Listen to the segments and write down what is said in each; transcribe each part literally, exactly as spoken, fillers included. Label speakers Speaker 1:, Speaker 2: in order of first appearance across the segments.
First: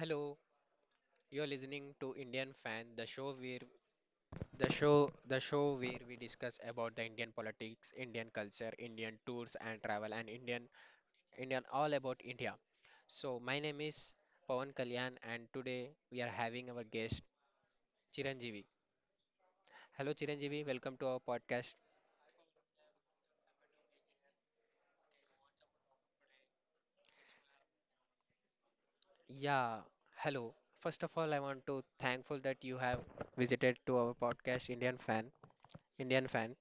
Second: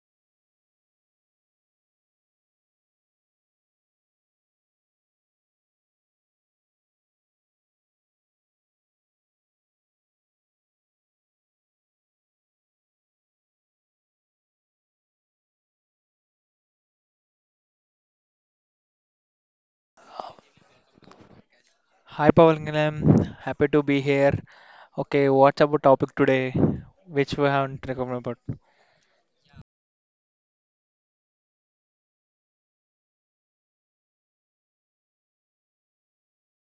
Speaker 1: Hello, you're listening to Indian Fan, the show where the show the show where we discuss about the Indian politics, Indian culture, Indian tours and travel, and Indian Indian all about India. So my name is Pawan Kalyan, and today we are having our guest Chiranjeevi. Hello,
Speaker 2: Uh,
Speaker 1: Chiranjeevi, welcome to our podcast.
Speaker 2: Hi Pavangalam, happy to be here. Okay, what's about topic today, which we haven't recovered about?
Speaker 1: Yeah, hello. First of all, I want to thankful that you have visited to our podcast Indian Fan. Indian Fan.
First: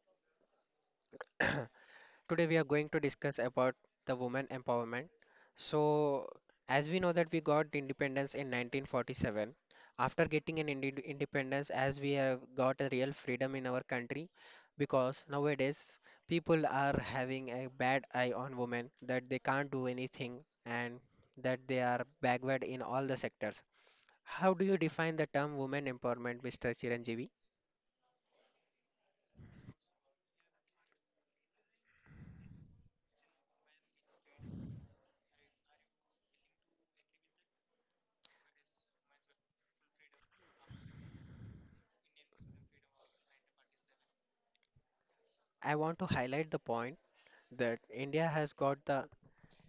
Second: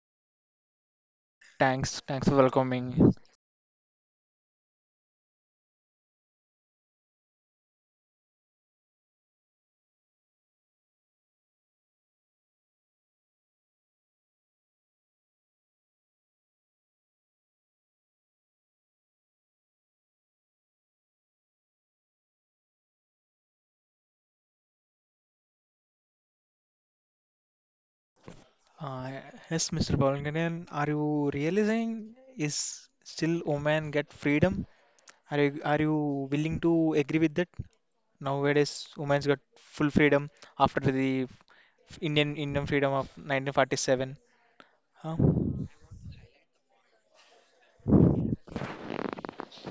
Speaker 2: Thanks, thanks for
Speaker 1: Today we are going to
Speaker 2: welcoming.
Speaker 1: discuss about the women empowerment. So, as we know that we got the independence in nineteen forty-seven. After getting an indi independence, as we have got a real freedom in our country, because nowadays people are having a bad eye on women that they can't do anything and that they are backward in all the sectors. How do you define the term women empowerment, mister Chiranjeevi?
Speaker 2: Uh, yes, Mister Pavangalam, are you realizing is still women get freedom? Are you, are you willing to agree with that? Nowadays, women's got full freedom after the Indian Indian freedom of nineteen forty-seven. Huh?
Speaker 1: I want to highlight the point that India has got the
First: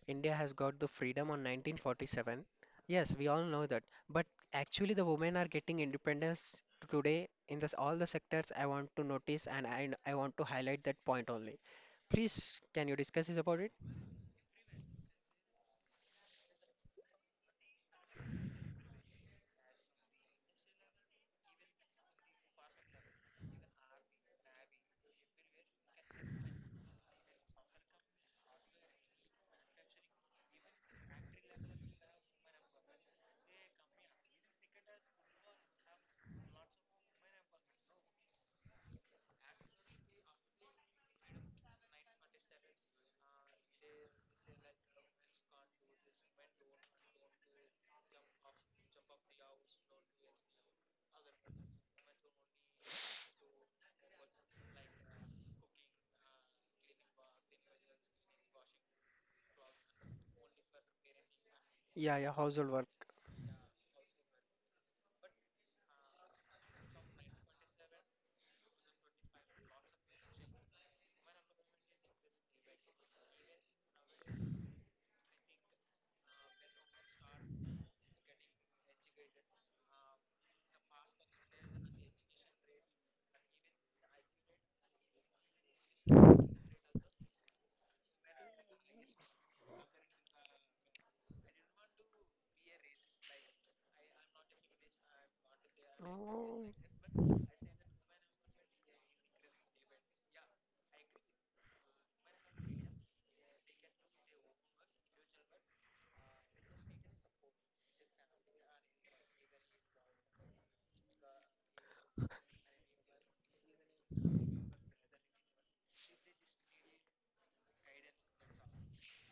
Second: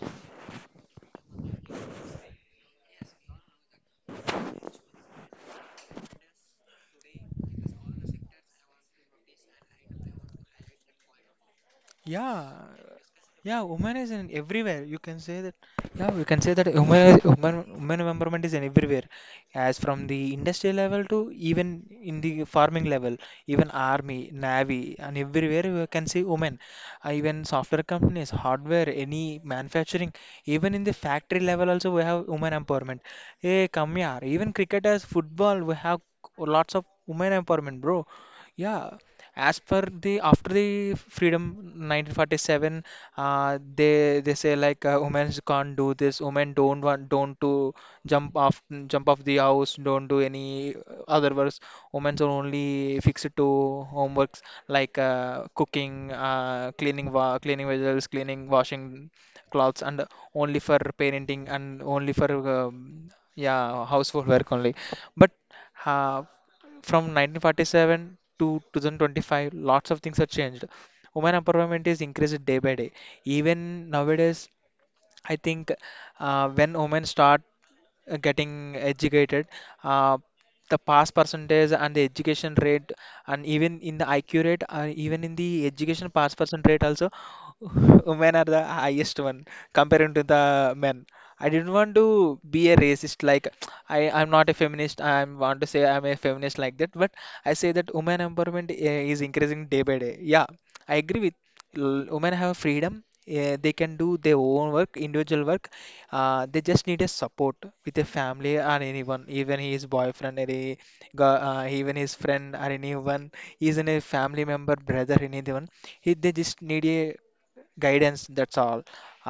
Speaker 1: India has got the freedom on nineteen forty-seven. Yes, we all know that. But actually, the women are getting independence today in this all the sectors. I want to notice and I, I want to highlight that point only.
Speaker 2: Yeah,
Speaker 1: Please, can you discuss this about
Speaker 2: Yeah,
Speaker 1: it?
Speaker 2: women is in everywhere. You can say that. Yeah, you can say that women, women, women empowerment is in everywhere, as from the industry level to even in the farming level, even army, navy, and everywhere you can see women. Uh, even software companies, hardware, any manufacturing, even in the factory level also we have women empowerment. Hey, come here. Even cricketers, football, we have lots of women empowerment, bro. Yeah, as per the after the freedom nineteen forty-seven uh, they they say like uh, women can't do this, women don't want don't to jump off jump off the house, don't do any other works. Women are only fixed to homeworks like uh, cooking, uh, cleaning wa- cleaning vegetables, cleaning, washing clothes, and only for parenting, and only
Speaker 1: Yeah,
Speaker 2: for
Speaker 1: yeah, household work.
Speaker 2: um, yeah, household work only. But uh, from nineteen forty-seven to twenty twenty-five, lots of things have changed. Women empowerment is increased day by day. Even nowadays, I think uh, when women start uh, getting educated, uh, the pass percentage and the education rate, and even in the I Q rate, uh, even in the education pass percent rate also women are the highest one comparing to the men. I didn't want to be a racist like I I'm not a feminist, I want to say I'm a feminist
Speaker 1: Oh,
Speaker 2: like that, but I say that women empowerment uh, is increasing day by day. Yeah, I agree with. L- women have freedom. Eh, they can do their own work, individual work. Uh, they just need a support with a family or anyone, even his boyfriend, or a gu- uh, even his friend or anyone, even a family member, brother, anyone. He, they just need a guidance, that's all.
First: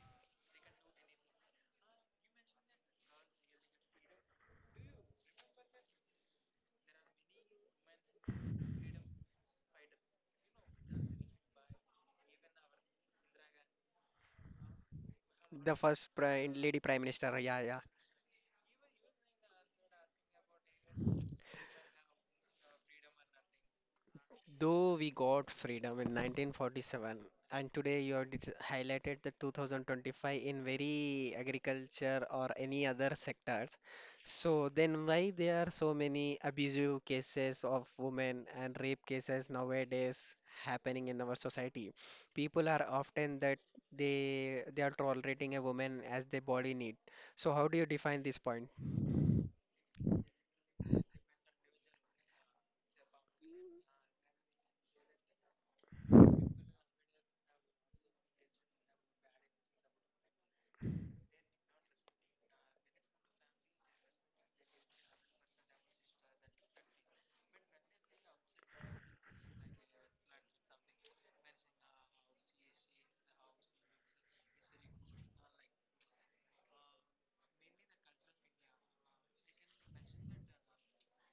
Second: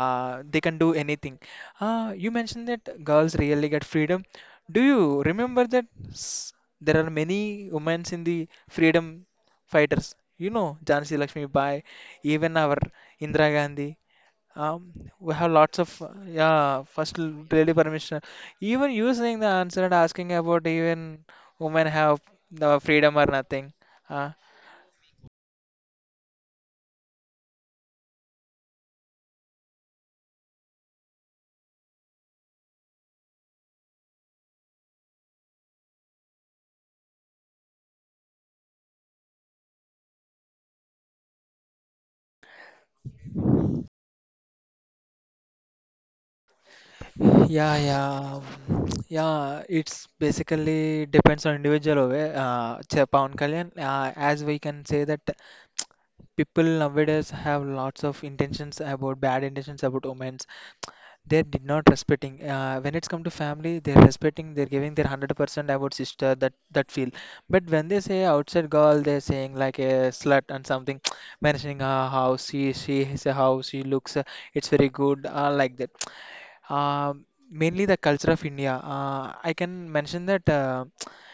Speaker 2: uh, They can do anything. Uh, you mentioned that girls really get freedom. Do you remember that? s- there are many women in the freedom fighters, you know, Jhansi Lakshmi Bai, even our Indira Gandhi. um, we have
Speaker 1: the
Speaker 2: lots of uh,
Speaker 1: first pri lady
Speaker 2: yeah,
Speaker 1: prime
Speaker 2: first l-
Speaker 1: minister. Yeah,
Speaker 2: really
Speaker 1: yeah.
Speaker 2: permission. Even you saying the answer and asking about, even women have the freedom or nothing. Uh,
Speaker 1: Though we got freedom in nineteen forty-seven, and today you have dis- highlighted the two thousand twenty-five in very agriculture or any other sectors. So then why there are so many abusive cases of women and rape cases nowadays happening in our society? People are often that they they are tolerating a woman as their body need. So how
Speaker 2: Yeah,
Speaker 1: do you define
Speaker 2: yeah,
Speaker 1: this point?
Speaker 2: yeah. It's basically depends on individual. over, Uh, Ch- Pawan Kalyan, uh, as we can say that people nowadays have lots of intentions, about bad intentions about women. They did not respecting. Uh, when it's come to family, they're respecting. They're giving their hundred percent about sister, that that feel. But when they say outside girl, they're saying like a slut and something, mentioning her how she she is, how she looks. uh, It's very good. Uh, like that. Um, Mainly the culture of India. Uh, I can mention that uh,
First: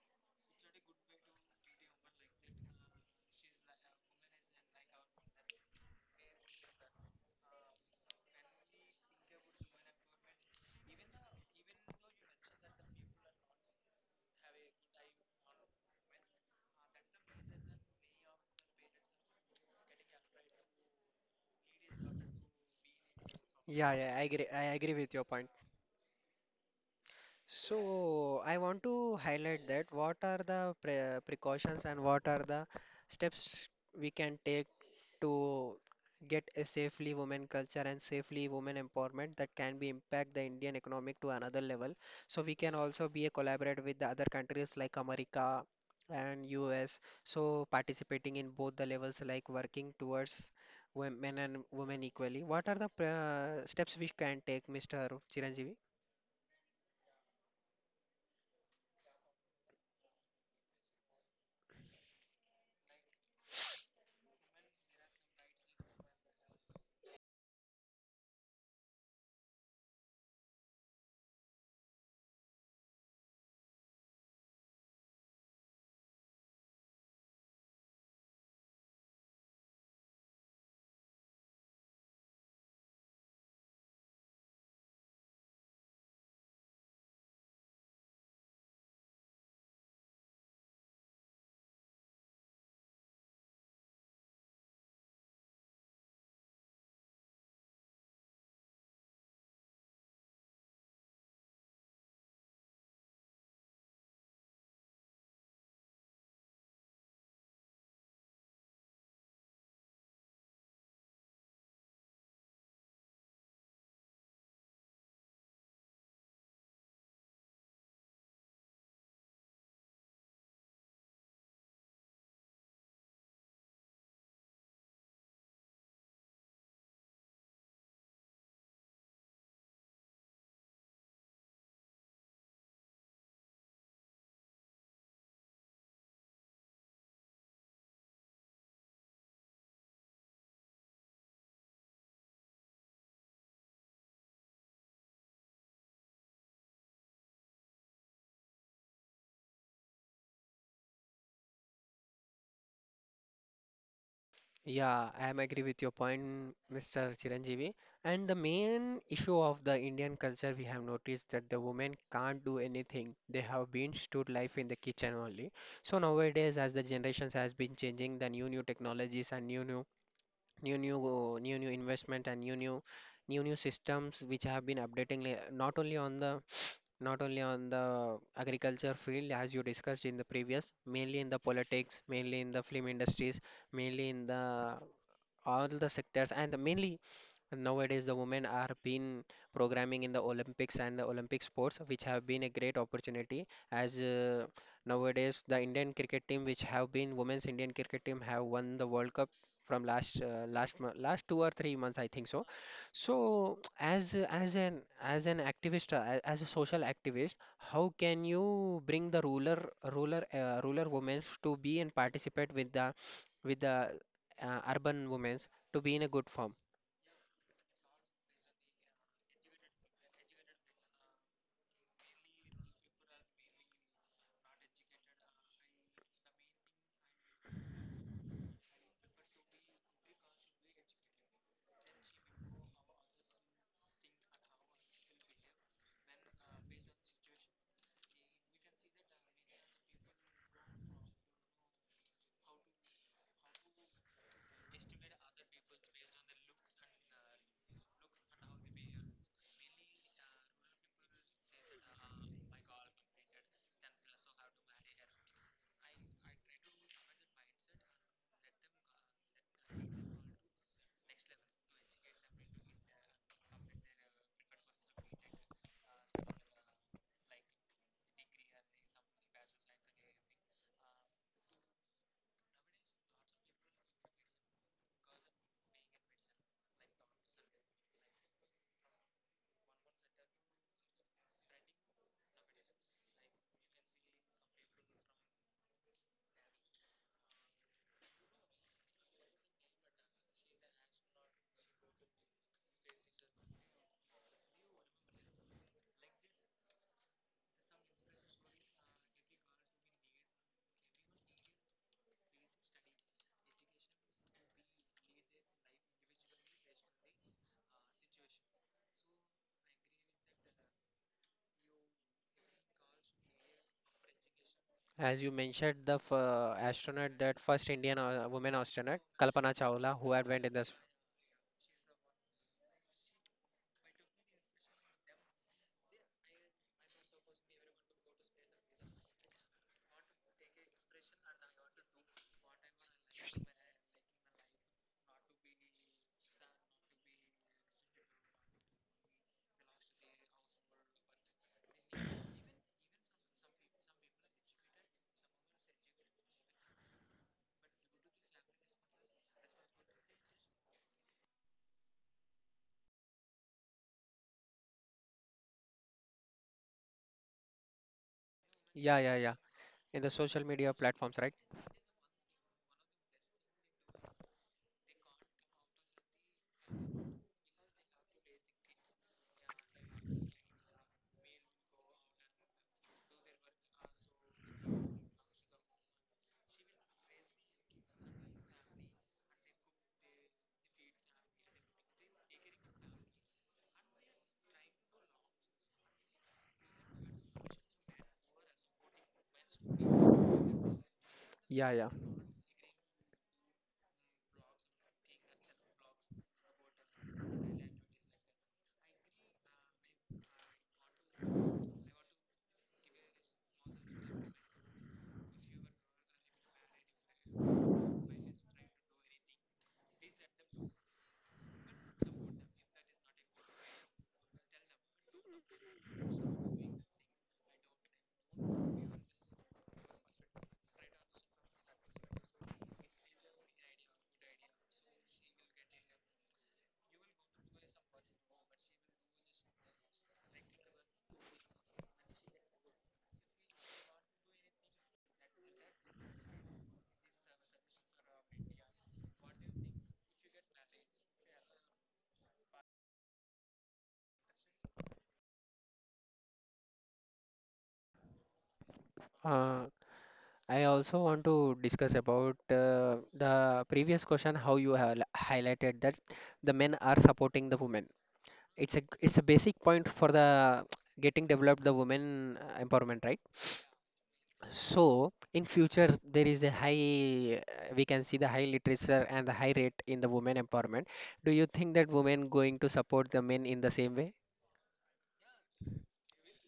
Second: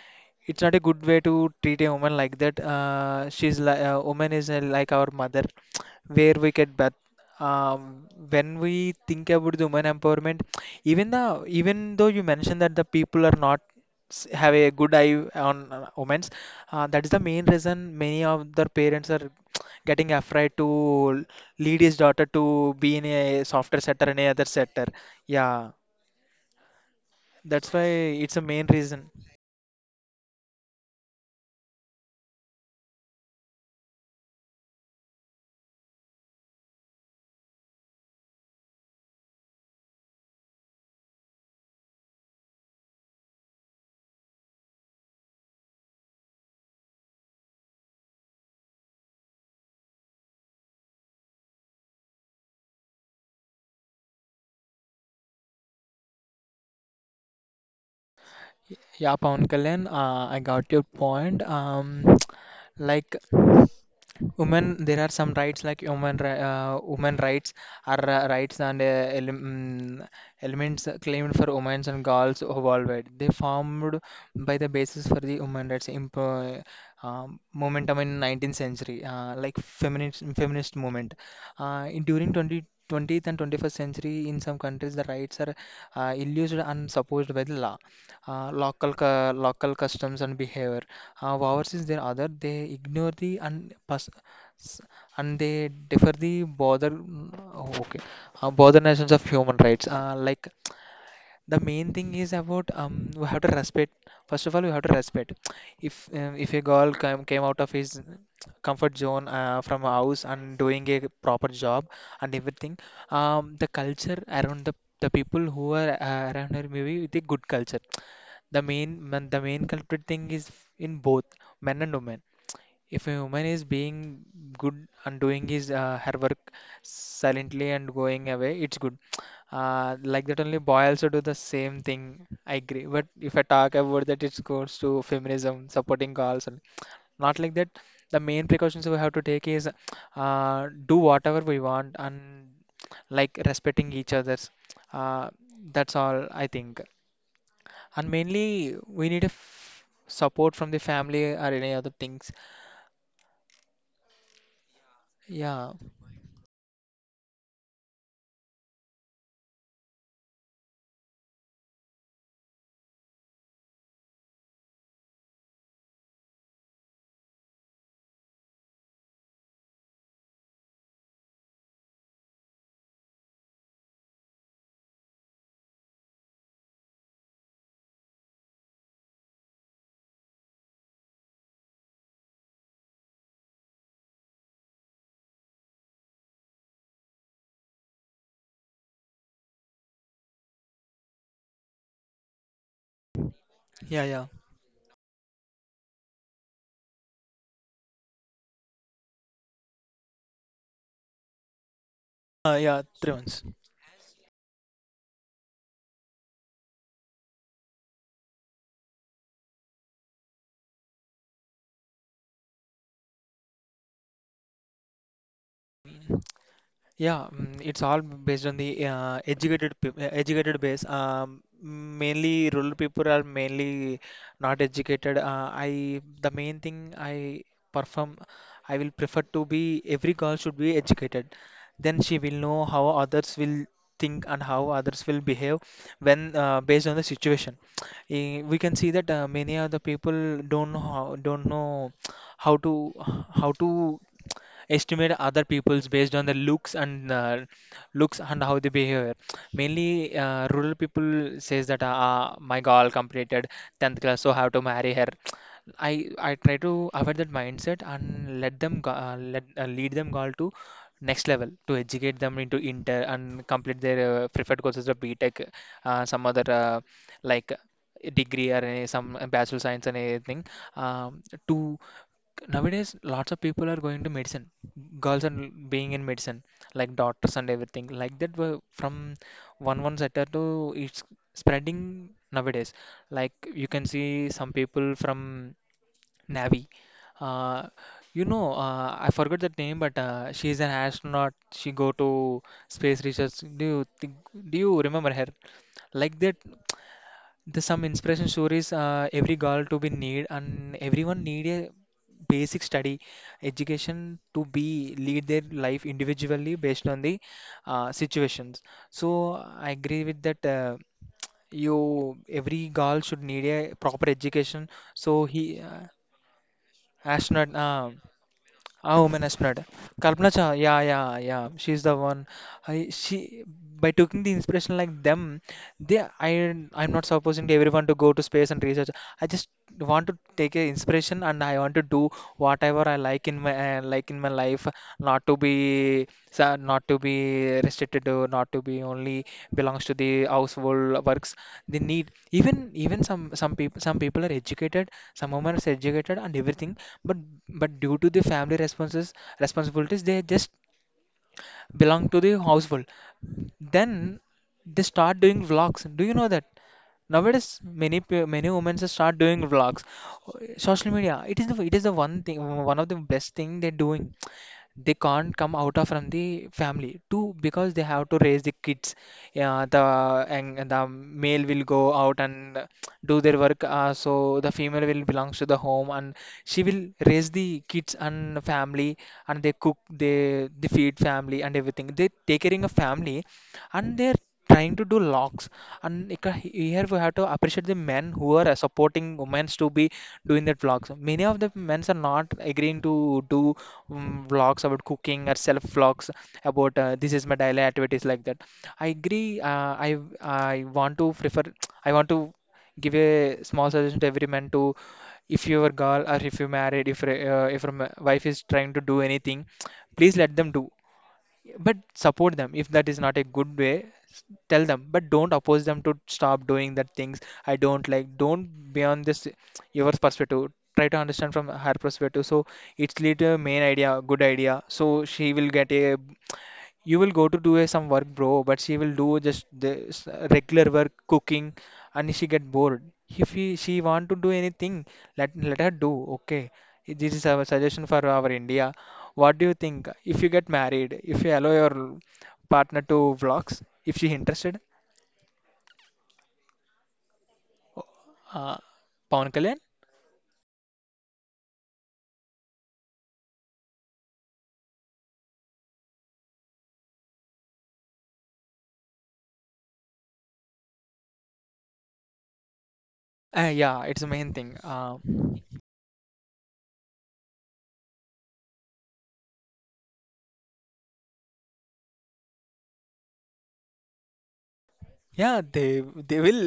Speaker 2: it's not a good way to treat a woman like that. Uh, she's like uh, woman is uh, like our mother, where we get birth. Um, when we think about the women empowerment, even the, even though you mentioned that the people are not s- have a good eye on uh, women's, uh, that is the main reason many of their parents are getting afraid to lead his daughter to be in a softer
Speaker 1: Yeah,
Speaker 2: sector
Speaker 1: yeah,
Speaker 2: and
Speaker 1: I
Speaker 2: a other
Speaker 1: agree. I
Speaker 2: sector.
Speaker 1: agree with your point.
Speaker 2: Yeah. That's why it's a
Speaker 1: So I
Speaker 2: main
Speaker 1: want
Speaker 2: reason.
Speaker 1: to highlight that what are the pre precautions and what are the steps we can take to get a safely women culture and safely women empowerment that can be impact the Indian economic to another level. So we can also be a collaborate with the other countries like America and U S. So participating in both the levels like working towards women and women equally. What are the pre steps we can take, mister Chiranjeevi?
Speaker 2: Yeah, Pawan Kalyan, uh, I got your point. Um, like women, there are some rights like human ri uh, women rights are uh, rights and uh, ele mm, elements claimed for women and girls worldwide. They formed by the basis for the human rights. Imp um, Momentum in nineteenth century, uh, like feminist feminist movement. Uh, in, during twenty twentieth and twenty-first century, in some countries, the rights are uh, illusory and supposed by the law, uh, local cu- local customs and behavior. Uh, overseas, there other they ignore the and pers- s- and they defer the bother. Okay, uh, bother nations of human rights, uh, like the main thing is about, um we have to respect, first of all we have to respect, if um, if a girl came, came out of his comfort zone uh, from house and doing a proper job and everything. Um, the culture around the the people who are uh, around her maybe with a good culture. The main man- the main culprit thing is in both men and women. If a human is being good and doing his uh, her work silently and going away, it's good. Uh, like that only boy also do the same thing. I agree. But if I talk about that, it goes to feminism, supporting girls, and not like that. The main precautions we have to take is uh, do whatever we want, and like respecting each other's. Uh, that's all I think. And mainly we need a f support from the family or any other things.
Speaker 1: Yeah, I am agree
Speaker 2: Yeah,
Speaker 1: with your point, mister Chiranjeevi. And the main issue of the Indian culture, we have noticed that the women can't do anything. They have been stood life in the kitchen only. So nowadays, as the generations has been changing, the new new technologies and new new new new uh, new new investment and new new new new systems which have been updating li- not only on the not only on the agriculture field as you discussed in the previous, mainly in the politics, mainly in the film industries, mainly in the all the sectors, and mainly nowadays, the women are been programming in the Olympics and the Olympic sports, which have been a great opportunity. As
Speaker 2: Yeah, yeah,
Speaker 1: uh, Nowadays, the Indian cricket team, which have been women's Indian cricket team, have won the World Cup from last uh, last mo- last two or three months, I think so.
Speaker 2: uh, yeah, three months.
Speaker 1: So, as a- as an as an activist, uh, a- as a social activist, how can you bring the ruler ruler uh, ruler women to be and participate with the with the uh, urban women's to be in a
Speaker 2: Mm,
Speaker 1: good form?
Speaker 2: Yeah, mm, it's all based on the uh, educated peop- uh, educated base. Um, mainly rural people are mainly not educated. Uh, I The main thing I perform, I will prefer to be every girl should be educated. Then she will know how others will think and how others will behave when, uh, based on the situation. Eh, we can see that uh, many other people don't know how, don't know how to how to estimate other people's based on their looks and, uh, looks and how they behave. Mainly uh, rural people says that, ah, my girl completed tenth class, so have to marry her. I i try to avoid that mindset, and let them go- uh, let uh, lead them girl to next level, to educate them into inter and complete their uh, preferred courses of btech, uh, some other uh, like degree or any, some bachelor science and anything. Um, to Nowadays lots of people are going to medicine. Girls are being in medicine, like doctors and everything like that. Were from one one sector to, it's spreading nowadays. Like you can see some people from Navi. Uh, you know, uh, I forgot the name, but uh, she is an astronaut. She go to space research. Do you think, do you remember her? Like that, there's some inspiration stories. Uh, every girl to be need, and everyone need a basic study, education to be lead their life individually based on the uh, situations. So I agree with that. Uh, you, every girl should need a proper education
Speaker 1: As
Speaker 2: so
Speaker 1: you
Speaker 2: he uh,
Speaker 1: mentioned, the f- uh, astronaut, that
Speaker 2: Astronaut,
Speaker 1: first Indian
Speaker 2: um,
Speaker 1: uh, woman astronaut,
Speaker 2: a woman
Speaker 1: Kalpana
Speaker 2: astronaut.
Speaker 1: Chawla, who had
Speaker 2: Kalpana
Speaker 1: went in
Speaker 2: Chawla,
Speaker 1: this,
Speaker 2: yeah, yeah, yeah. She's the one. I, she, by taking the inspiration like them, they I I'm not supposing to everyone to go to space and research. I just want to take a inspiration, and I want to do whatever I like in my uh, like in my life. Not to be sa- not to be restricted, to not to be only belongs to the household works. They need, even even some some people some people are educated, some women are educated and everything, but but due to the family responses responsibilities, they just belong to the household. Then they start doing vlogs. Do you know that? Nowadays many pe- many women
Speaker 1: yeah, yeah,
Speaker 2: start
Speaker 1: yeah,
Speaker 2: doing vlogs.
Speaker 1: in the social media
Speaker 2: Social
Speaker 1: platforms,
Speaker 2: media,
Speaker 1: right?
Speaker 2: it is the, it is the one thing, one of the best thing they're doing. They can't come out of from the family too, because they have to raise the kids. Yeah, the, and and the male will go out and do their work, uh, so the female will belongs to the home, and she will raise the kids and family. And they cook, they they feed family and everything, they take care of family, and they're trying to do locks. And it ca- here we have to appreciate the men who are uh, supporting women to be doing that vlogs. Many of the
Speaker 1: Yeah,
Speaker 2: men
Speaker 1: yeah.
Speaker 2: are not agreeing to do um, vlogs about cooking, or self vlogs about, uh, this is my daily activities, like that. I agree. Uh, i i want to prefer, I want to give a small suggestion to every man: to if your girl, or if you married, if your, uh, if your ma- wife is trying to do anything, please let them do. But support them. If that is not a good way, s- tell them, but don't oppose them to stop doing that things. I don't like, don't be on this your perspective, try to understand from her perspective, so it's lead to main idea, good idea. So she will get a, you will go to do a, some work, bro, but she will do just this uh, regular work, cooking, and she get bored. If he, she want to do anything, let let her do. Okay, this is our suggestion. For our India, what do you think if you get married, if you allow your partner to vlogs if she interested? uh, Pawan Kalyan.
Speaker 1: Uh, I also want to discuss about uh, the previous question, how you have highlighted that the men are supporting the women. It's a it's a basic point for the getting developed the women uh, empowerment, right?
Speaker 2: Uh, yeah, it's the main thing. Uh,
Speaker 1: So in future, there is a high, uh, we can see the high literature and the high rate in the women empowerment. Do you think that women going to support the men in the same way?
Speaker 2: yeah, they they will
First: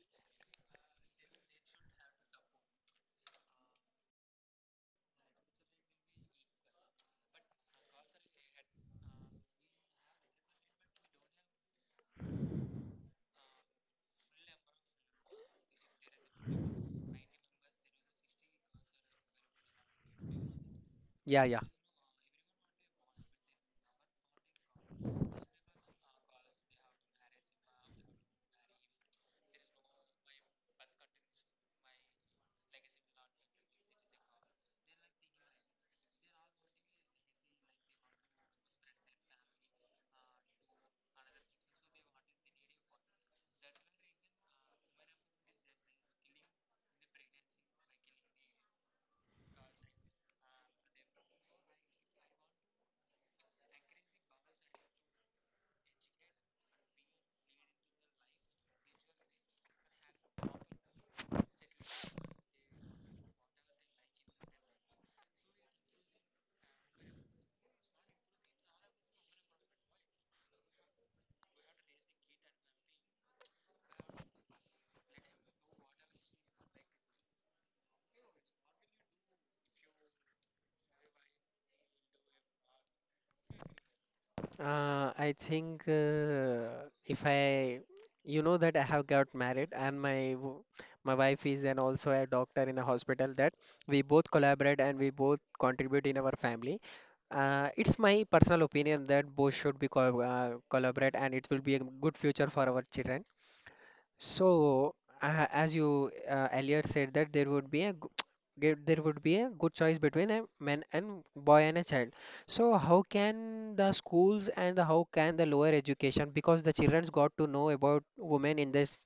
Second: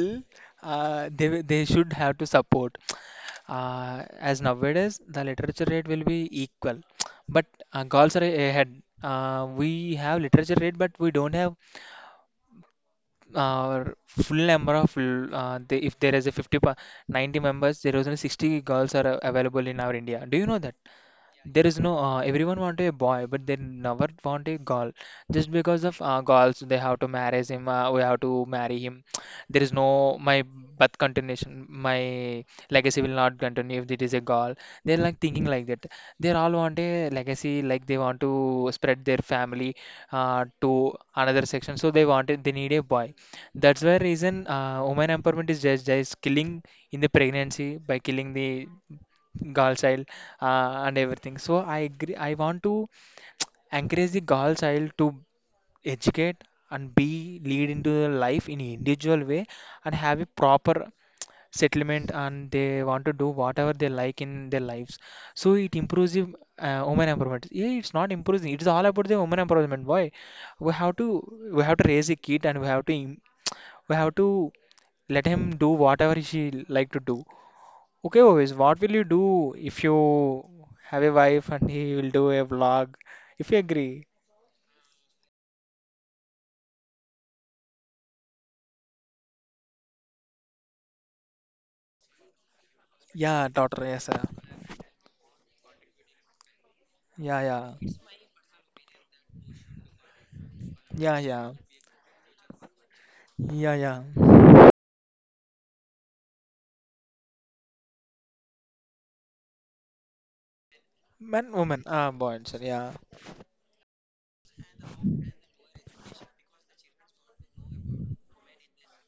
Speaker 2: uh, they will- They should have to support. Uh, as nowadays the literature rate will be equal, but uh, girls are ahead. Uh, we have literature rate, but we don't have uh, full number of l- uh, the, if there is a fifty pa, ninety members, there is only sixty girls are uh, available in our India, do you know that?
Speaker 1: Yeah, yeah.
Speaker 2: There is no uh, everyone want a boy, but they never want a girl. Just because of uh, girls, they have to marry him. Uh, we have to marry him. There is no my birth continuation. My legacy will not continue if it is a girl. They're like thinking like that. They all want a legacy, like they want to spread their family uh, to another section. So they wanted they need a boy. That's why reason uh, women empowerment is just just killing in the pregnancy by killing the girl child uh, and everything. So I agree. I want to encourage the girl child to educate and be lead into the life in individual way and have a proper settlement, and they want to do whatever they like in their lives. So it improves the uh, women empowerment. Yeah, it's not improving. It's all about the women empowerment. Why? We have to we have to raise a kid, and we have to im- we have to let him do whatever she like to do. Okay, always. What will you do if you have a wife and he will do a vlog? If you agree.
Speaker 1: Uh, I think uh, if I, you know that I have got married and my w- my wife is and also a doctor in a hospital
Speaker 2: Yeah,
Speaker 1: that
Speaker 2: daughter.
Speaker 1: we
Speaker 2: Yes, sir.
Speaker 1: both collaborate and we both contribute in our family.
Speaker 2: Yeah,
Speaker 1: Uh,
Speaker 2: yeah,
Speaker 1: it's my personal opinion that both should be co uh,
Speaker 2: yeah,
Speaker 1: collaborate and it
Speaker 2: yeah,
Speaker 1: will be a good future for our children.
Speaker 2: yeah, yeah.
Speaker 1: So, uh, as you uh, earlier said that there would be a g- ge- there would be a good choice between a man and
Speaker 2: Man,
Speaker 1: boy and
Speaker 2: woman.
Speaker 1: a
Speaker 2: Ah,
Speaker 1: child.
Speaker 2: boy, sir.
Speaker 1: So,
Speaker 2: Yeah,
Speaker 1: how can the schools and the, how can the lower education because the children's got to know about women in this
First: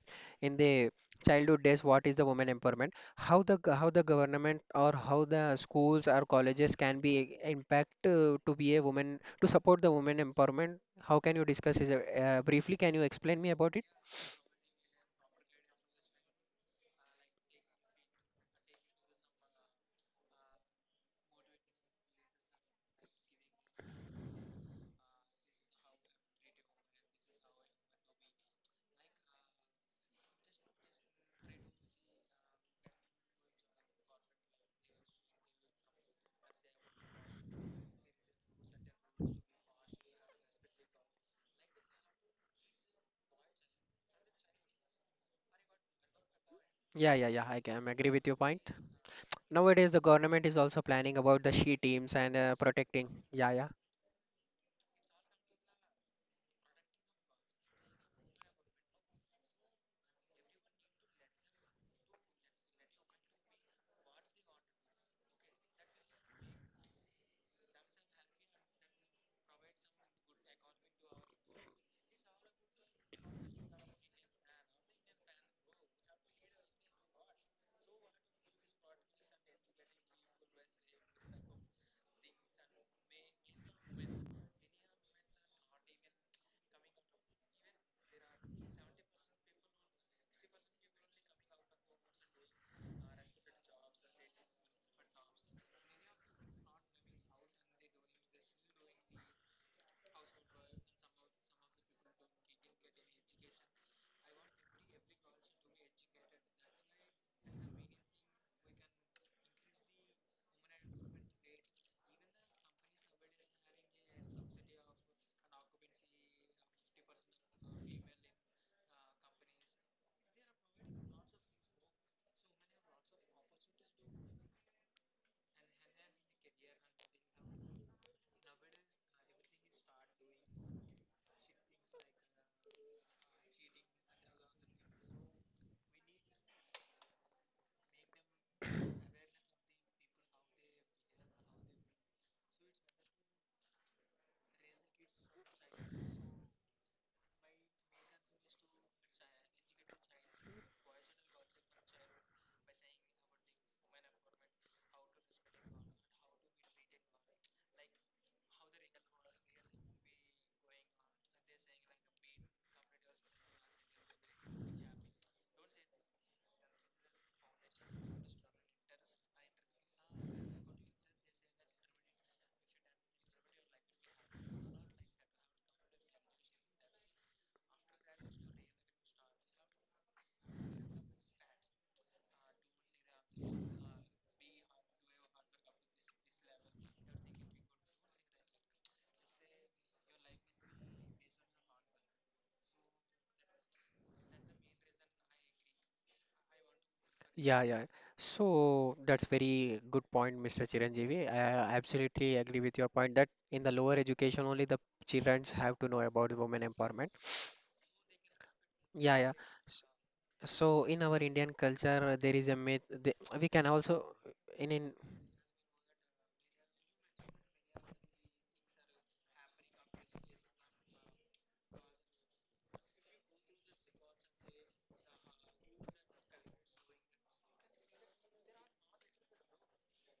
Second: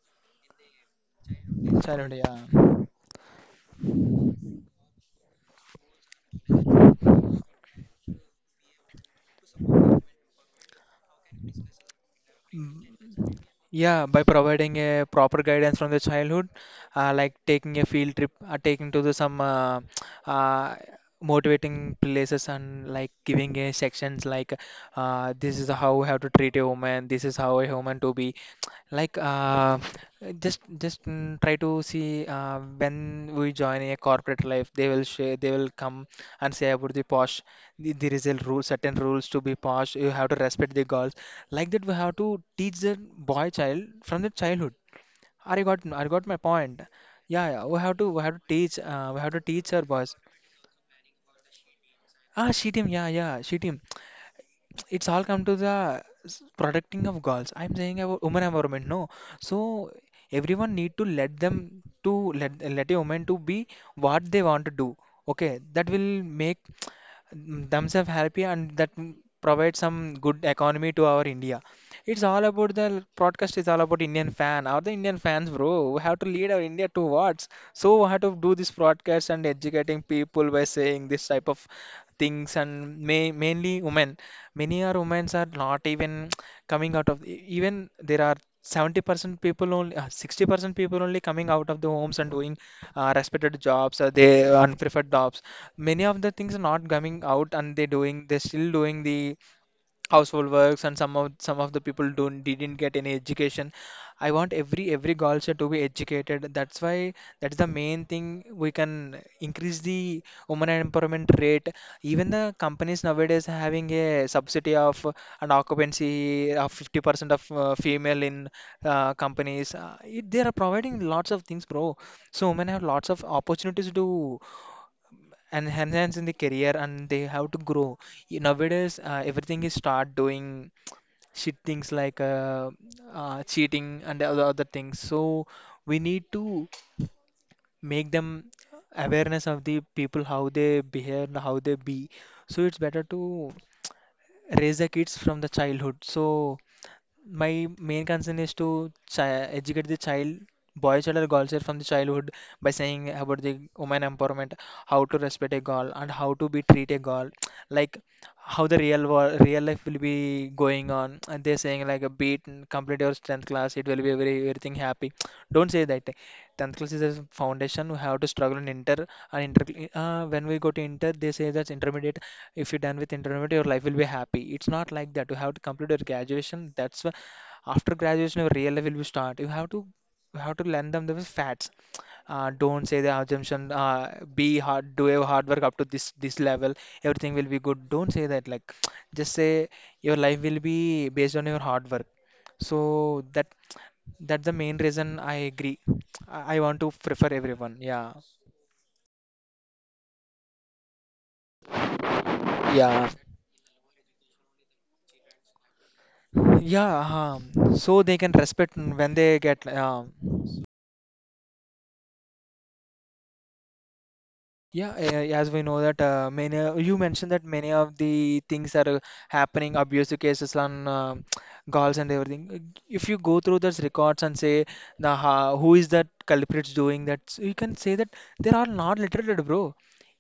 Speaker 1: in the childhood days what
Speaker 2: childhood.
Speaker 1: is the women
Speaker 2: Yeah.
Speaker 1: empowerment? How the g- how the government or how the schools or colleges can be impact uh, to be a woman to support the women empowerment? How can you discuss is uh, briefly? Can you explain me about it?
Speaker 2: Yeah, by providing a proper guidance from the childhood, uh, like taking a field trip, uh, taking to the some uh, uh, motivating places, and like giving a sections like uh, this is how you have to treat a woman, this is how a woman to be. like uh, just just mm, try to see uh, when we join a corporate life, they will share, they will come and say about the posh. the- There is a rule, certain rules to be posh. You have to respect the girls. Like that, we have to teach the boy child from the childhood. I got I got my point.
Speaker 1: Yeah, yeah, yeah.
Speaker 2: Yeah,
Speaker 1: I
Speaker 2: yeah. We
Speaker 1: can
Speaker 2: have
Speaker 1: agree
Speaker 2: to we
Speaker 1: with
Speaker 2: have
Speaker 1: your
Speaker 2: to
Speaker 1: point.
Speaker 2: teach uh, we have to teach our
Speaker 1: Nowadays, the
Speaker 2: boys.
Speaker 1: government is also planning about the she teams and
Speaker 2: Ah,
Speaker 1: uh,
Speaker 2: she team. Yeah,
Speaker 1: protecting.
Speaker 2: yeah,
Speaker 1: Yeah,
Speaker 2: she
Speaker 1: yeah,
Speaker 2: team. it's all come to the s- protecting of girls. I'm saying about women empowerment, no. So everyone need to let them to let let a woman to be what they want to do. Okay, that will make mm, themselves happy, and that mm, provide some good economy to our India. It's all about the broadcast is all about Indian fan. Are the Indian fans, bro? We have to lead our India towards. So we have to do this broadcast and educating people by saying this type of things, and may, mainly women, many are women are not even coming out of e- even there are seventy percent people only uh, sixty percent people only coming out of the homes and doing uh, respected jobs or they unpreferred jobs. Many of the things are not coming out, and they doing they're still doing the household works, and some of some of the people don't didn't get any education. I want every every girl child to be educated. That's why that's the main thing we can increase the women empowerment rate. Even the companies nowadays are having a subsidy of uh, an occupancy of fifty percent of uh, female in uh, companies. Uh, it, they are providing lots of things, bro. So women have lots of opportunities to and enhance in the career, and they have to grow. Y- nowadays uh, everything is start doing shit things like uh, uh, cheating and other other things. So we need to make them awareness of the people how they behave and how they be. So it's better to raise the kids from the childhood. So my main concern is to chi educate the child, boy child or girl child from the childhood by saying about the woman empowerment, how to respect a girl and how to be treat a girl, like how the real world, real life will be going on. And they're saying like a beat, and complete your strength class, it will be very everything happy. Don't say that. tenth class is a foundation. We have to struggle in inter and inter. Uh, when we go to inter, they say that's intermediate. If you're done with intermediate, your life will be happy. It's not like that. You have to complete your graduation. That's why after graduation, your real life will be start. You have to you have to learn them the facts. Uh, don't say the assumption. Uh, be hard. Do your hard work up to this this level. Everything will be good. Don't say that. Like just say your life will be based on your hard work, so that that's the main reason I agree. I I want to prefer
Speaker 1: yeah,
Speaker 2: everyone.
Speaker 1: yeah.
Speaker 2: Yeah.
Speaker 1: So that's very good point, mister Chiranjeevi. I I absolutely agree with your
Speaker 2: Yeah,
Speaker 1: point that in the lower education only the children have to know about women empowerment.
Speaker 2: yeah, um, so they can respect when
Speaker 1: Yeah, yeah.
Speaker 2: they get.
Speaker 1: S-
Speaker 2: um,
Speaker 1: So in our Indian culture, there is a myth. The, we can also in in
Speaker 2: Yeah, a- as we know that uh, many you mentioned that many of the things that are happening, abuse cases on uh, girls and everything. If you go through those records and say the ha who is that culprits doing that, so you can say that they are not literate, bro.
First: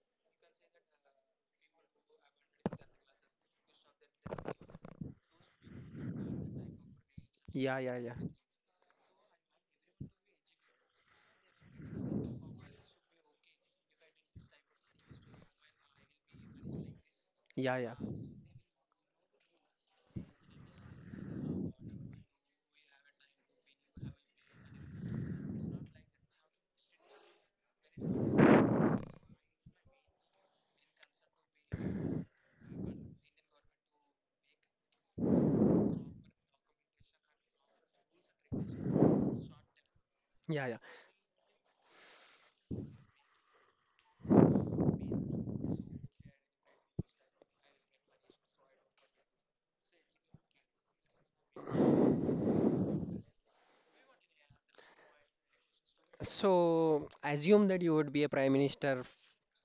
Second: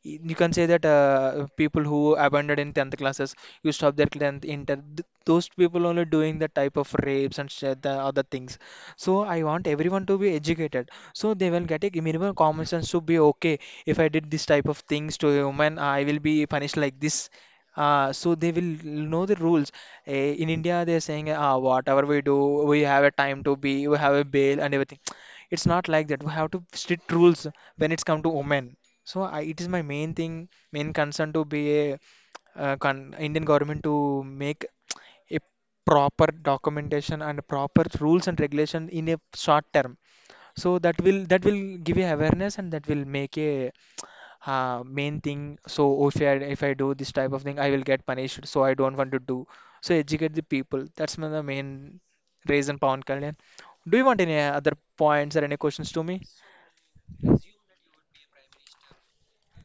Speaker 2: Y- You can say that uh, people who abandoned in tenth classes, you stop their tenth inter, th those people only doing that type of rapes and
Speaker 1: yeah,
Speaker 2: shit, the
Speaker 1: yeah, yeah,
Speaker 2: other things. So I want everyone to be educated. So they will get a minimum common sense to be okay. If I did this type of things to a woman, I will be punished like this.
Speaker 1: yeah, yeah,
Speaker 2: Uh, so they will know the rules. Eh, in India, they're saying, ah, whatever we do, we have a time to be, we have a bail and everything. It's not like that. We have to strict rules when it's come to women. So I, it is my main thing, main concern to be a uh, con Indian government to make a proper documentation and proper rules and regulation in a short term,
Speaker 1: yeah, yeah.
Speaker 2: so that will that will give you awareness, and that will make a uh, main thing. So if I if I do this type of thing, I will get punished, so I don't want to do. So educate the people. That's my- the main reason, Pawan Kalyan. Do you want any other points or any questions to me?
Speaker 1: So assume that you would be a prime minister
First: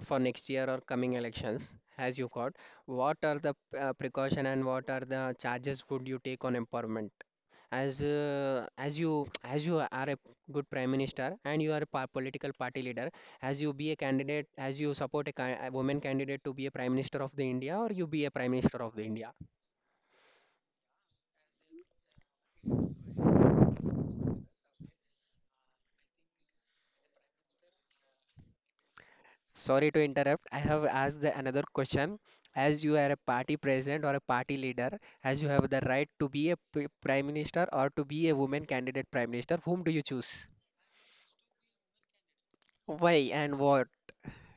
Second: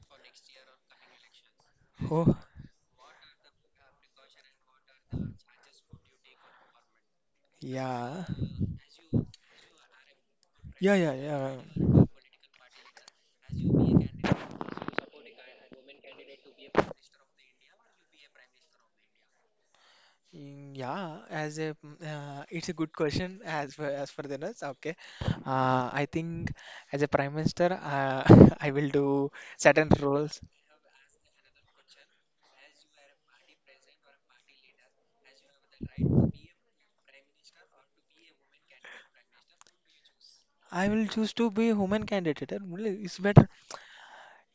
Speaker 1: for next year or coming elections as you
Speaker 2: Oh,
Speaker 1: got what are the uh, precaution and what are the charges would you take on empowerment as
Speaker 2: yeah,
Speaker 1: uh, as you as you are a good prime
Speaker 2: yeah, yeah,
Speaker 1: minister
Speaker 2: yeah.
Speaker 1: and you are a par- political party leader, as you be a candidate as you support a, ca- a woman candidate to be a prime minister of the india or you be a prime minister of the india.
Speaker 2: Mm, Yeah, as a mm, uh, it's a good question, as for as for the nurse. Okay, uh, I think as a prime minister, uh, I will do
Speaker 1: Sorry
Speaker 2: certain
Speaker 1: to
Speaker 2: roles.
Speaker 1: interrupt. I have asked the another question. As you are a party president or a party leader, as you have the right to be a p- prime minister or to be a woman candidate prime minister, whom do you choose?
Speaker 2: I will choose to be human candidate. Uh, really, it's
Speaker 1: Why
Speaker 2: better.
Speaker 1: and what?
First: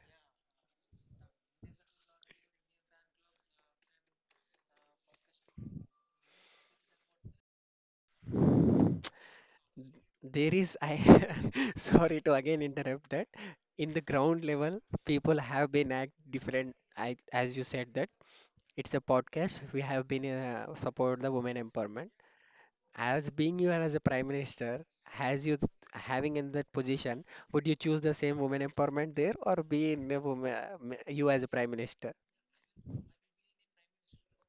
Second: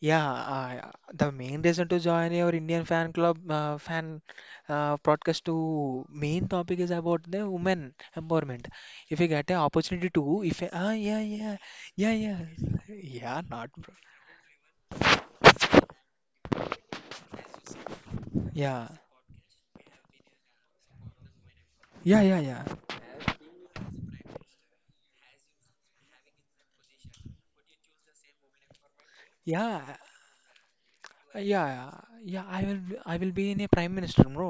Speaker 2: Yeah, uh, the main reason to join your Indian fan club, uh, fan uh, broadcast to main topic is about the women empowerment. If you get an opportunity to,
Speaker 1: There
Speaker 2: if
Speaker 1: is,
Speaker 2: ah,
Speaker 1: I
Speaker 2: yeah, yeah, yeah,
Speaker 1: sorry to
Speaker 2: yeah,
Speaker 1: again interrupt that.
Speaker 2: yeah, not
Speaker 1: In
Speaker 2: bro.
Speaker 1: the ground level, people have been act different. I, as you said that
Speaker 2: Yeah,
Speaker 1: it's a podcast. We have been uh, support the women empowerment.
Speaker 2: yeah, yeah, yeah.
Speaker 1: As being you are as a prime minister, has you th- having in that position, would you choose the same women empowerment there or be
Speaker 2: Yeah,
Speaker 1: in a woman, you
Speaker 2: Uh,
Speaker 1: as a
Speaker 2: Yeah,
Speaker 1: prime minister?
Speaker 2: yeah, I will I will be in a prime minister, bro.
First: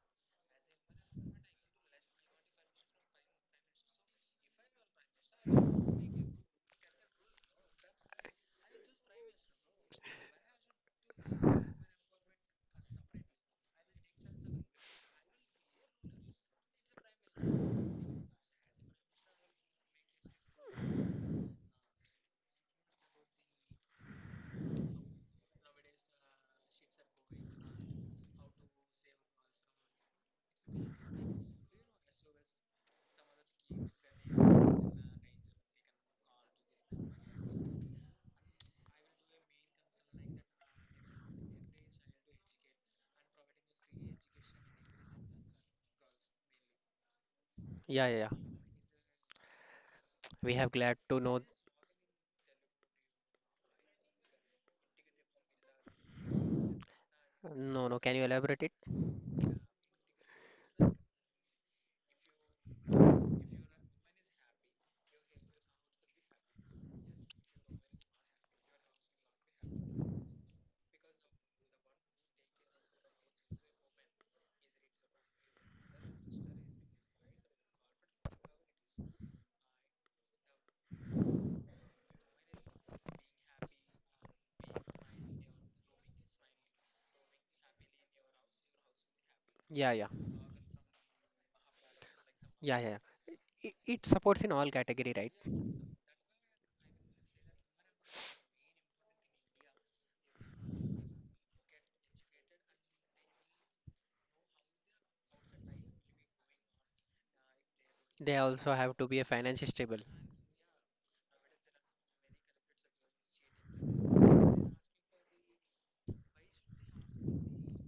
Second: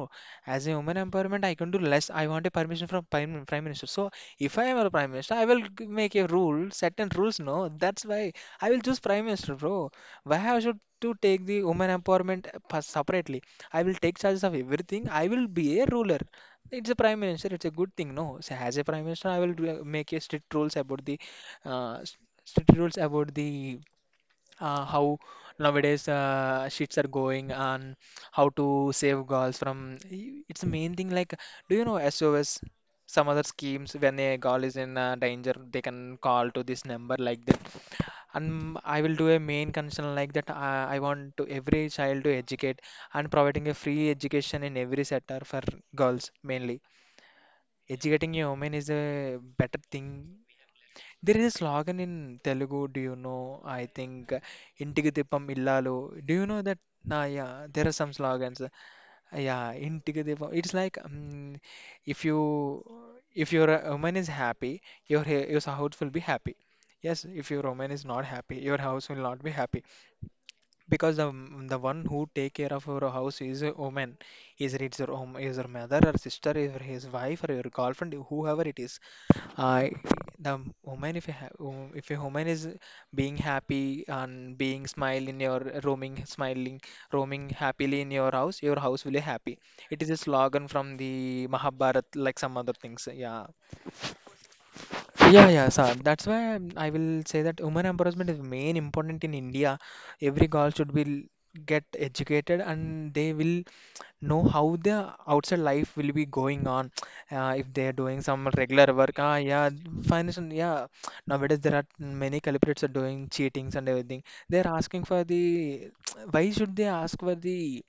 Speaker 2: As a woman empowerment, I can do less. I want a permission from prime prime minister. So if I am a prime minister, I will g- make a rule, certain rules. No, that's why I will choose prime minister, bro. Why I should to take the woman empowerment uh, pa- separately? I will take charges of everything. I will be a ruler. It's a prime minister. It's a good thing. No, so as a prime minister, I will do- make a strict rules about the uh, strict rules about the uh, how nowadays uh, shits are going, and how to save girls from y- it's the main thing. Like, do you know S O S, some other schemes when a girl is in uh, danger, they can call to this number like that. And I will do a main concern like that. uh, I want to every child to educate and providing a free education in every sector for girls mainly.
Speaker 1: Yeah, yeah,
Speaker 2: Educating a
Speaker 1: yeah.
Speaker 2: woman is a better thing.
Speaker 1: We have glad to
Speaker 2: There
Speaker 1: know.
Speaker 2: is a slogan in Telugu, do you know? I think uh, ఇంటికి దీపం ఇల్లాలు. Do you know that? Nah, yeah, there
Speaker 1: No,
Speaker 2: are
Speaker 1: no.
Speaker 2: some
Speaker 1: Can you
Speaker 2: slogans.
Speaker 1: elaborate it?
Speaker 2: Yeah, ఇంటికి దీపం. It's like um, if you if your uh, woman is happy, your ha- your house will be happy. Yes, if your woman is not happy, your house will not be happy because the the one who take care of your house is a woman. Is it your home is your mother or sister is your his wife or your girlfriend, whoever it is. uh, the woman, if a, ha- wo- if a woman is being happy and being smile in your roaming smiling, roaming happily in your house, your house will be happy.
Speaker 1: Yeah,
Speaker 2: It is
Speaker 1: yeah,
Speaker 2: a slogan from the Mahabharat, like some other
Speaker 1: yeah, yeah.
Speaker 2: things. Yeah.
Speaker 1: It, it supports in all category, right?
Speaker 2: Yeah, yeah, sir. That's why I'm- I will say that women empowerment is main important in India. Every girl should be l- get educated and they will know how the outside life will be going on. Uh, if they are doing
Speaker 1: They
Speaker 2: some
Speaker 1: also
Speaker 2: regular
Speaker 1: have to
Speaker 2: work,
Speaker 1: be a
Speaker 2: ah, yeah,
Speaker 1: financially stable.
Speaker 2: financial, yeah. Nowadays there are many culprits are doing cheatings and everything. They are asking for the, why should they ask for the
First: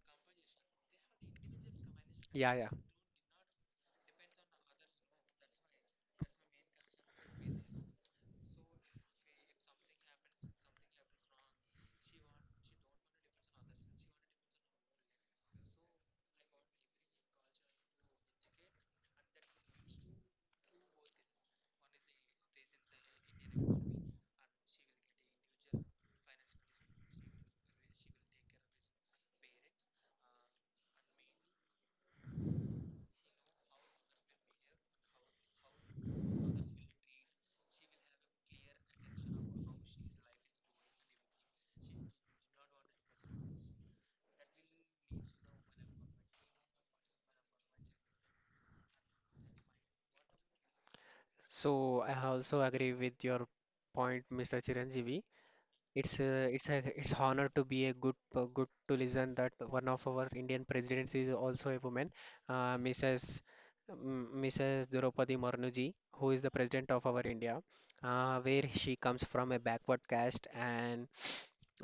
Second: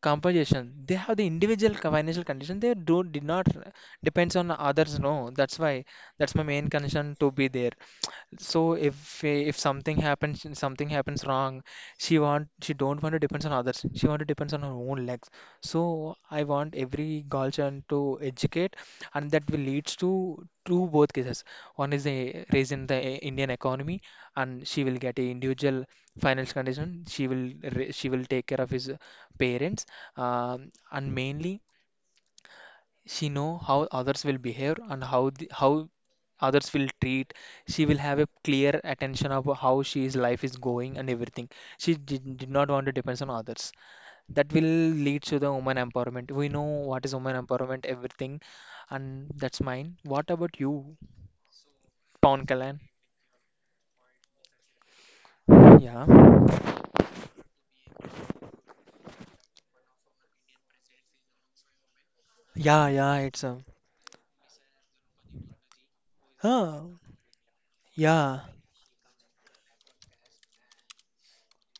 Speaker 2: compensation? They have the individual co- financial
Speaker 1: Yeah,
Speaker 2: condition.
Speaker 1: yeah.
Speaker 2: They do did not uh, depends on others. No, that's why. That's my main concern to be there. So if if something happens, something happens wrong, she want she don't want to depends on others. She want to depends on her own legs. So I want every guardian to educate, and that will leads to to both cases. One is a raise in the Indian economy, and she will get a individual financial condition. She will ra- she will take care of his parents, um, and mainly she know how others will behave and how the, how others will treat. She will have a clear attention of how she's life is going and everything. She did, did not want to depend on others. That will lead to the woman empowerment. We know what is woman empowerment, everything. And that's mine. What about you,
Speaker 1: So I
Speaker 2: Pawan
Speaker 1: also
Speaker 2: Kalan?
Speaker 1: agree with your point, mister Chiranjeevi.
Speaker 2: Yeah.
Speaker 1: It's a, it's a it's honor to be a good uh, good to listen that one of our Indian presidents is also a woman, uh,
Speaker 2: Yeah. Yeah,
Speaker 1: missus
Speaker 2: it's a.
Speaker 1: M- missus Draupadi Murmu ji, who is the
Speaker 2: Huh.
Speaker 1: president of our India, uh,
Speaker 2: Yeah.
Speaker 1: where she comes from a backward caste and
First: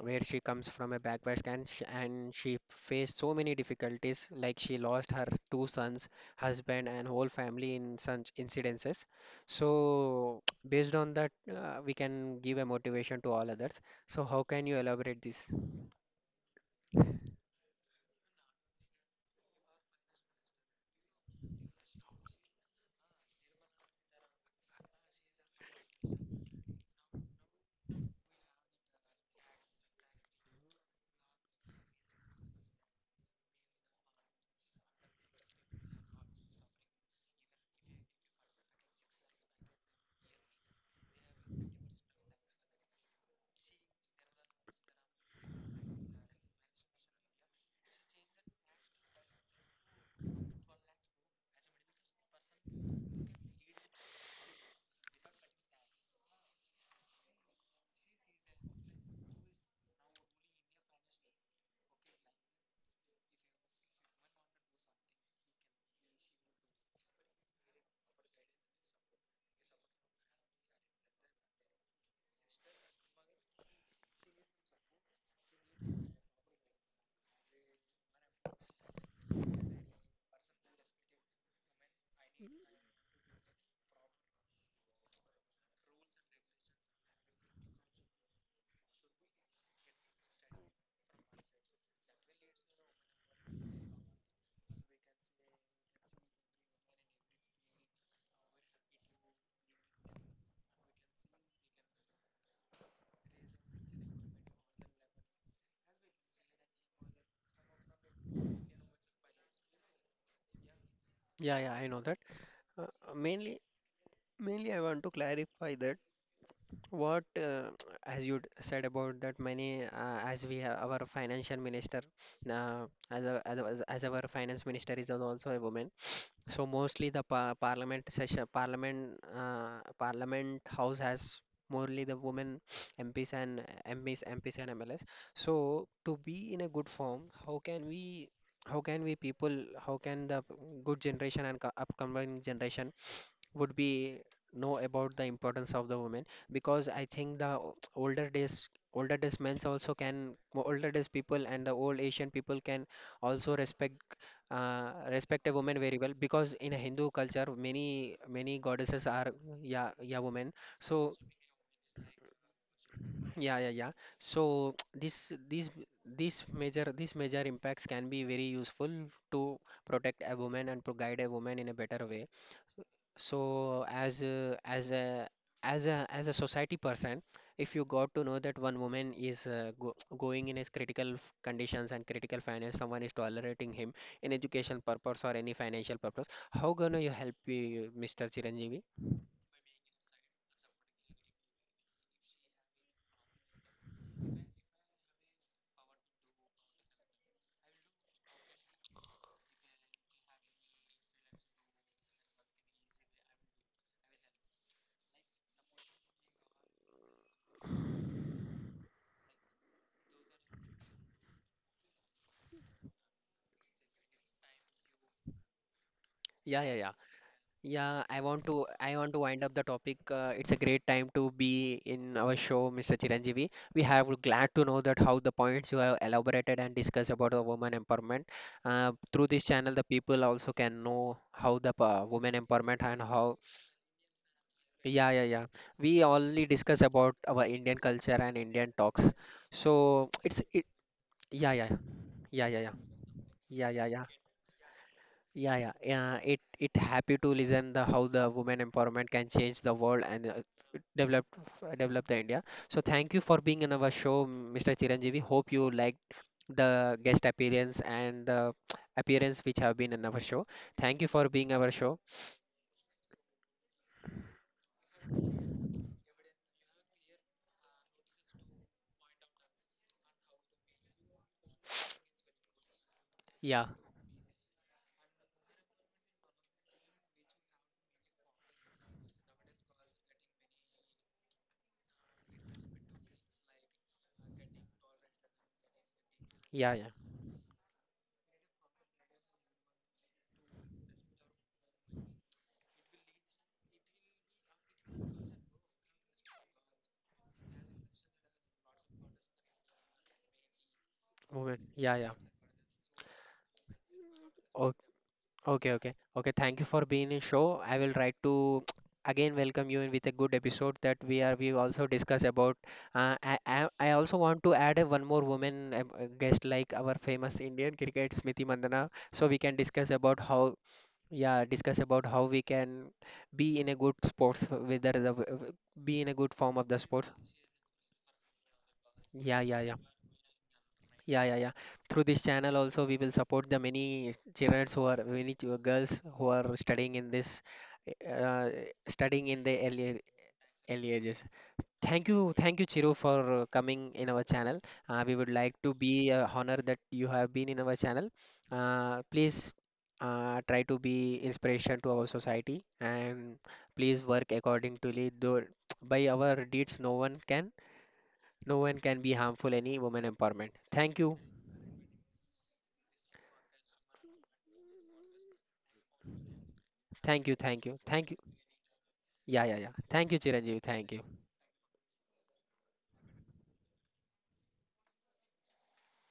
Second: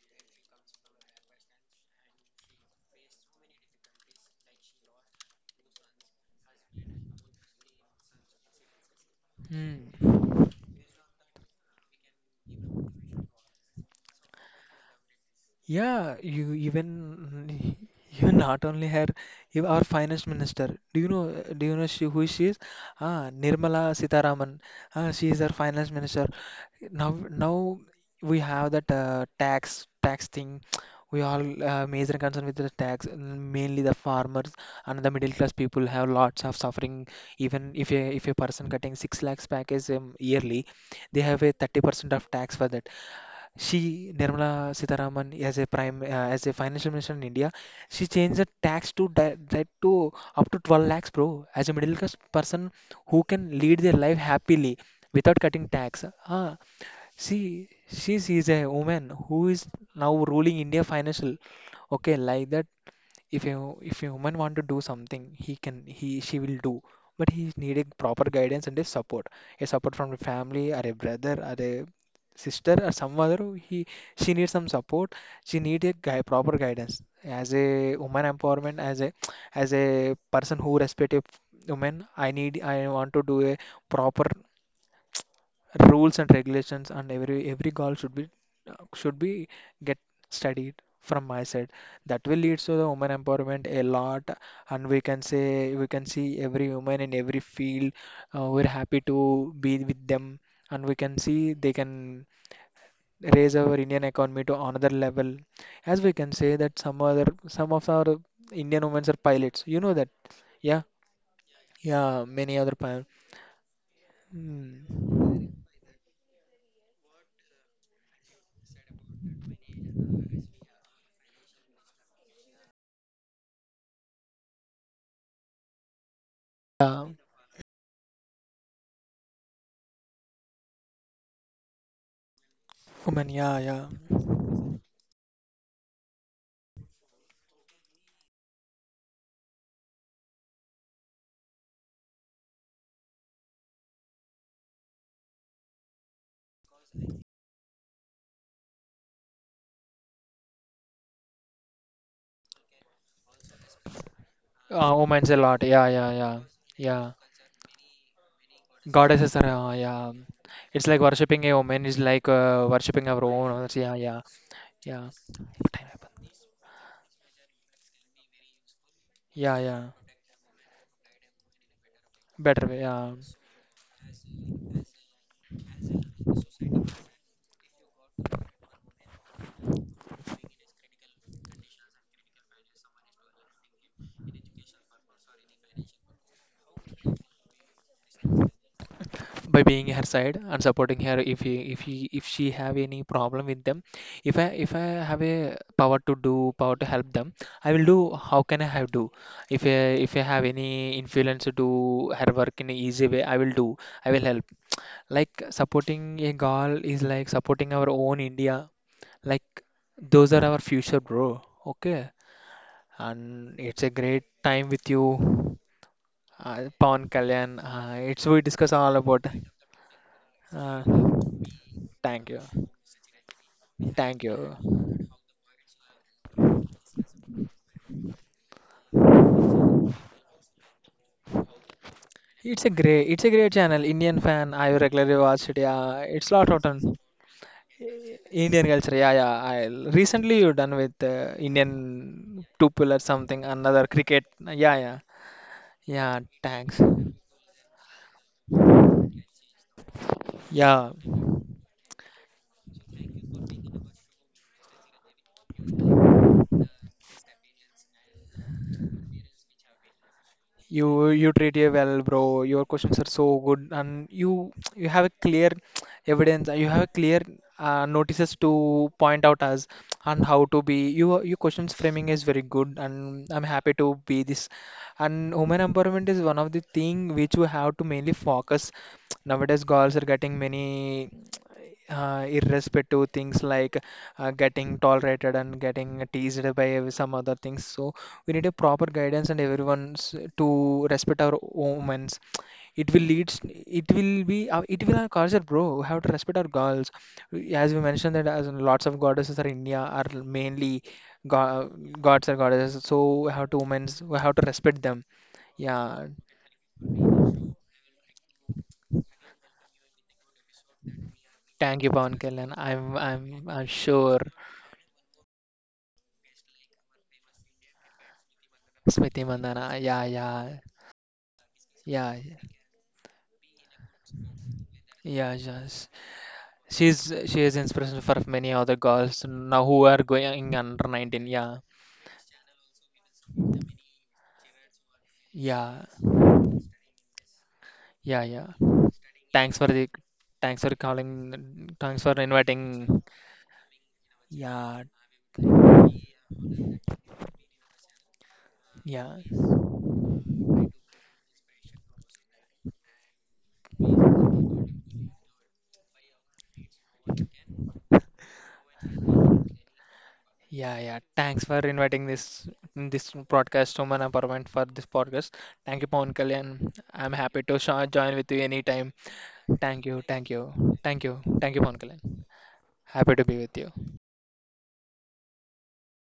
Speaker 1: where she comes from a backward, and she, and she faced so many difficulties like she lost her two sons, husband, and whole family in such incidences.
Speaker 2: Hmm.
Speaker 1: So based on that, uh, we can give a motivation to all others. So how can you elaborate this?
Speaker 2: Yeah, you even you not only her, you our finance minister. Do you know? Do you know she, who she is? Ah, Nirmala Sitharaman. Ah, she is our finance minister. Now, now we have that uh, tax tax thing. We all uh, major concern with the tax. Mainly the farmers and the middle class people have lots of suffering. Even if a if a person cutting six lakhs package um, yearly, they have a thirty percent of tax for that. She, Nirmala Sitharaman, as a prime, uh, as a financial minister in India, she changed the tax to that, that to up to twelve lakhs, bro. As a middle class person who can lead their life happily without cutting tax. Ah, she, she is a woman who is now ruling India financial. Okay, like that, if you if a woman want to do something, he can he she will do, but he is needing proper guidance and a support, a support from the family or a brother or a sister or some other. He She needs some support. She need a guy proper guidance as a woman empowerment, as a as a person who respect a woman. i need I want to do a proper rules and regulations, and every every goal should be should be get studied from my side. That will lead to the women empowerment a lot, and we can say we can see every woman in every field. Uh, we're happy to be with them, and we can see they can raise our Indian economy to another level. As we can say that some other some of our Indian women are pilots, you know that. Yeah.
Speaker 1: Yeah, yeah, I know that.
Speaker 2: Yeah, many other
Speaker 1: Uh,
Speaker 2: pilots.
Speaker 1: mainly, mainly, I want to
Speaker 2: Mm.
Speaker 1: clarify that what, uh, as you d- said about that many, uh, as we have our financial minister, uh, as, a, as, a- as our finance minister is also a woman. So
Speaker 2: Yeah,
Speaker 1: mostly the par parliament session, parliament, uh, parliament house has mostly the women
Speaker 2: women.
Speaker 1: MPs
Speaker 2: Yeah, yeah.
Speaker 1: and MPs, M Ps and M L S. So to be in a good form, how can we, how can we people, how can the good generation and co- upcoming generation would be know about the importance of the women because I think the o- older days older days men's also can older days people and the old Asian people can also respect
Speaker 2: Uh,
Speaker 1: uh,
Speaker 2: woman's a
Speaker 1: respect a
Speaker 2: lot.
Speaker 1: woman
Speaker 2: Yeah,
Speaker 1: very
Speaker 2: yeah,
Speaker 1: well
Speaker 2: yeah,
Speaker 1: because in a
Speaker 2: yeah.
Speaker 1: Hindu culture many many goddesses
Speaker 2: Goddesses
Speaker 1: are
Speaker 2: are, uh,
Speaker 1: yeah
Speaker 2: yeah.
Speaker 1: yeah women
Speaker 2: It's like
Speaker 1: so
Speaker 2: worshipping a woman is like uh, worshipping our own
Speaker 1: yeah
Speaker 2: owners.
Speaker 1: yeah
Speaker 2: Yeah,
Speaker 1: yeah
Speaker 2: yeah,
Speaker 1: so
Speaker 2: yeah.
Speaker 1: this these
Speaker 2: Time happened.
Speaker 1: these major these major impacts can be very useful to
Speaker 2: Yeah, yeah.
Speaker 1: protect a woman and to guide a woman in a better way.
Speaker 2: Better way. Yeah.
Speaker 1: So as a as a as a as a society person, if you got to know that one woman is uh, go, going in his critical f- conditions and critical finance, someone is tolerating him in education purpose or any financial purpose, how gonna you help you, mister Chiranjeevi?
Speaker 2: By being her side and supporting her if he, if he, if she have any problem with them. If I if I have a power to do power to help them, I will do. How can I have do? If I if I have any influence to do her work in an easy way, I will do. I will help. Like supporting a girl is like supporting our own India. Like those are our future, bro. Okay, and it's a great time with you, uh,
Speaker 1: Yeah, yeah, yeah.
Speaker 2: Pawan Kalyan. Uh,
Speaker 1: Yeah, I
Speaker 2: it's we
Speaker 1: want to
Speaker 2: discuss
Speaker 1: I
Speaker 2: all
Speaker 1: want to
Speaker 2: about.
Speaker 1: wind up the topic. Uh, it's a
Speaker 2: Uh,
Speaker 1: great time to be in
Speaker 2: thank
Speaker 1: our
Speaker 2: you,
Speaker 1: show, mister Chiranjeevi. We have
Speaker 2: thank
Speaker 1: glad
Speaker 2: you.
Speaker 1: to know that how the points you have elaborated and discussed about the woman empowerment. Uh, through this channel, the people also can know how the uh, women
Speaker 2: It's a
Speaker 1: empowerment and
Speaker 2: great, it's a
Speaker 1: how
Speaker 2: great channel. Indian fan, I
Speaker 1: yeah
Speaker 2: regularly
Speaker 1: yeah yeah.
Speaker 2: watch it. Yeah,
Speaker 1: We
Speaker 2: it's
Speaker 1: only
Speaker 2: lot of
Speaker 1: discuss
Speaker 2: fun.
Speaker 1: about our Indian culture and
Speaker 2: Indian
Speaker 1: Indian
Speaker 2: culture.
Speaker 1: talks.
Speaker 2: Yeah, yeah. I
Speaker 1: So
Speaker 2: recently
Speaker 1: it's
Speaker 2: you
Speaker 1: it
Speaker 2: done with uh,
Speaker 1: yeah yeah
Speaker 2: Indian
Speaker 1: yeah yeah yeah
Speaker 2: two
Speaker 1: yeah
Speaker 2: pillar something
Speaker 1: yeah
Speaker 2: another
Speaker 1: yeah yeah.
Speaker 2: cricket. Yeah, yeah.
Speaker 1: Yeah, yeah,
Speaker 2: Yeah,
Speaker 1: yeah. It it
Speaker 2: thanks.
Speaker 1: happy to listen the how the women empowerment can change the world and uh,
Speaker 2: Yeah,
Speaker 1: develop uh, develop the India. So thank you for being in our show, mister Chiranjeevi. Hope you like the guest appearance and the appearance which have been in our show. Thank
Speaker 2: you
Speaker 1: you for
Speaker 2: you
Speaker 1: being
Speaker 2: treat you
Speaker 1: our show.
Speaker 2: well, bro. Your questions are so good, and you you have a clear evidence. You have a clear uh, notices to point out as and how to be. You your questions framing is very good, and I'm
Speaker 1: Yeah,
Speaker 2: happy to be this. And women empowerment is one of the thing which we have to mainly focus. Nowadays, girls are getting many uh, irrespective things like uh, getting tolerated and getting teased by
Speaker 1: yeah, yeah.
Speaker 2: ev- some other things. So we need a proper guidance and everyone's to respect our women's. It will leads. It will be. Uh, it will our culture, bro. We have to respect our girls. We- As we mentioned that as lots of goddesses are India are mainly go
Speaker 1: Women. Yeah, yeah.
Speaker 2: gods or goddesses. So we have to women's. We have to respect them.
Speaker 1: Okay, okay.
Speaker 2: Yeah.
Speaker 1: Okay, thank you for being in show. I will try to again welcome you in with a good episode that we are we
Speaker 2: Thank
Speaker 1: also
Speaker 2: you, Pawan
Speaker 1: discuss
Speaker 2: Kalyan.
Speaker 1: about
Speaker 2: I'm
Speaker 1: uh, I,
Speaker 2: I'm I'm
Speaker 1: I I also
Speaker 2: sure.
Speaker 1: want to add a one more woman um, uh, guest like our famous Indian cricket Smriti Mandana
Speaker 2: Smriti
Speaker 1: so we can
Speaker 2: Mandhana.
Speaker 1: discuss
Speaker 2: Yeah,
Speaker 1: about how
Speaker 2: yeah,
Speaker 1: yeah discuss about
Speaker 2: yeah.
Speaker 1: how we can be in a good sports whether the w-
Speaker 2: Yeah,
Speaker 1: w-
Speaker 2: just
Speaker 1: be in a good form of the
Speaker 2: she's
Speaker 1: sports
Speaker 2: she is inspiration for many other girls
Speaker 1: yeah
Speaker 2: now
Speaker 1: yeah yeah.
Speaker 2: who are going under
Speaker 1: Yeah,
Speaker 2: nineteen.
Speaker 1: yeah, yeah.
Speaker 2: Yeah,
Speaker 1: Through this channel also, we will support the many children who are many ch-
Speaker 2: yeah,
Speaker 1: girls who are studying in this,
Speaker 2: yeah, yeah.
Speaker 1: uh, studying in
Speaker 2: Thanks
Speaker 1: the
Speaker 2: for
Speaker 1: early
Speaker 2: the thanks for
Speaker 1: early
Speaker 2: calling.
Speaker 1: ages.
Speaker 2: Thanks
Speaker 1: Thank
Speaker 2: for
Speaker 1: you, thank you, Chiru,
Speaker 2: inviting.
Speaker 1: for uh, coming in our channel.
Speaker 2: Yeah,
Speaker 1: Uh, we would like to be uh, honored that you have been in our channel. Uh,
Speaker 2: yeah,
Speaker 1: please uh, try to be inspiration to our society and please work accordingly. Though by our deeds, no one can, no one can be harmful any woman empowerment.
Speaker 2: yeah, yeah.
Speaker 1: Thank you.
Speaker 2: Thanks for inviting this this broadcast woman empowerment for this podcast. Thank you, Pawan Kalyan. I'm
Speaker 1: Thank you,
Speaker 2: happy to
Speaker 1: thank you,
Speaker 2: sho-
Speaker 1: thank
Speaker 2: join
Speaker 1: you.
Speaker 2: with you anytime.
Speaker 1: Yeah, yeah, yeah.
Speaker 2: Thank you,
Speaker 1: Thank you,
Speaker 2: thank you,
Speaker 1: Chiranjeev. Thank
Speaker 2: thank
Speaker 1: you.
Speaker 2: you, thank you, Pawan Kalyan. Happy to be with you.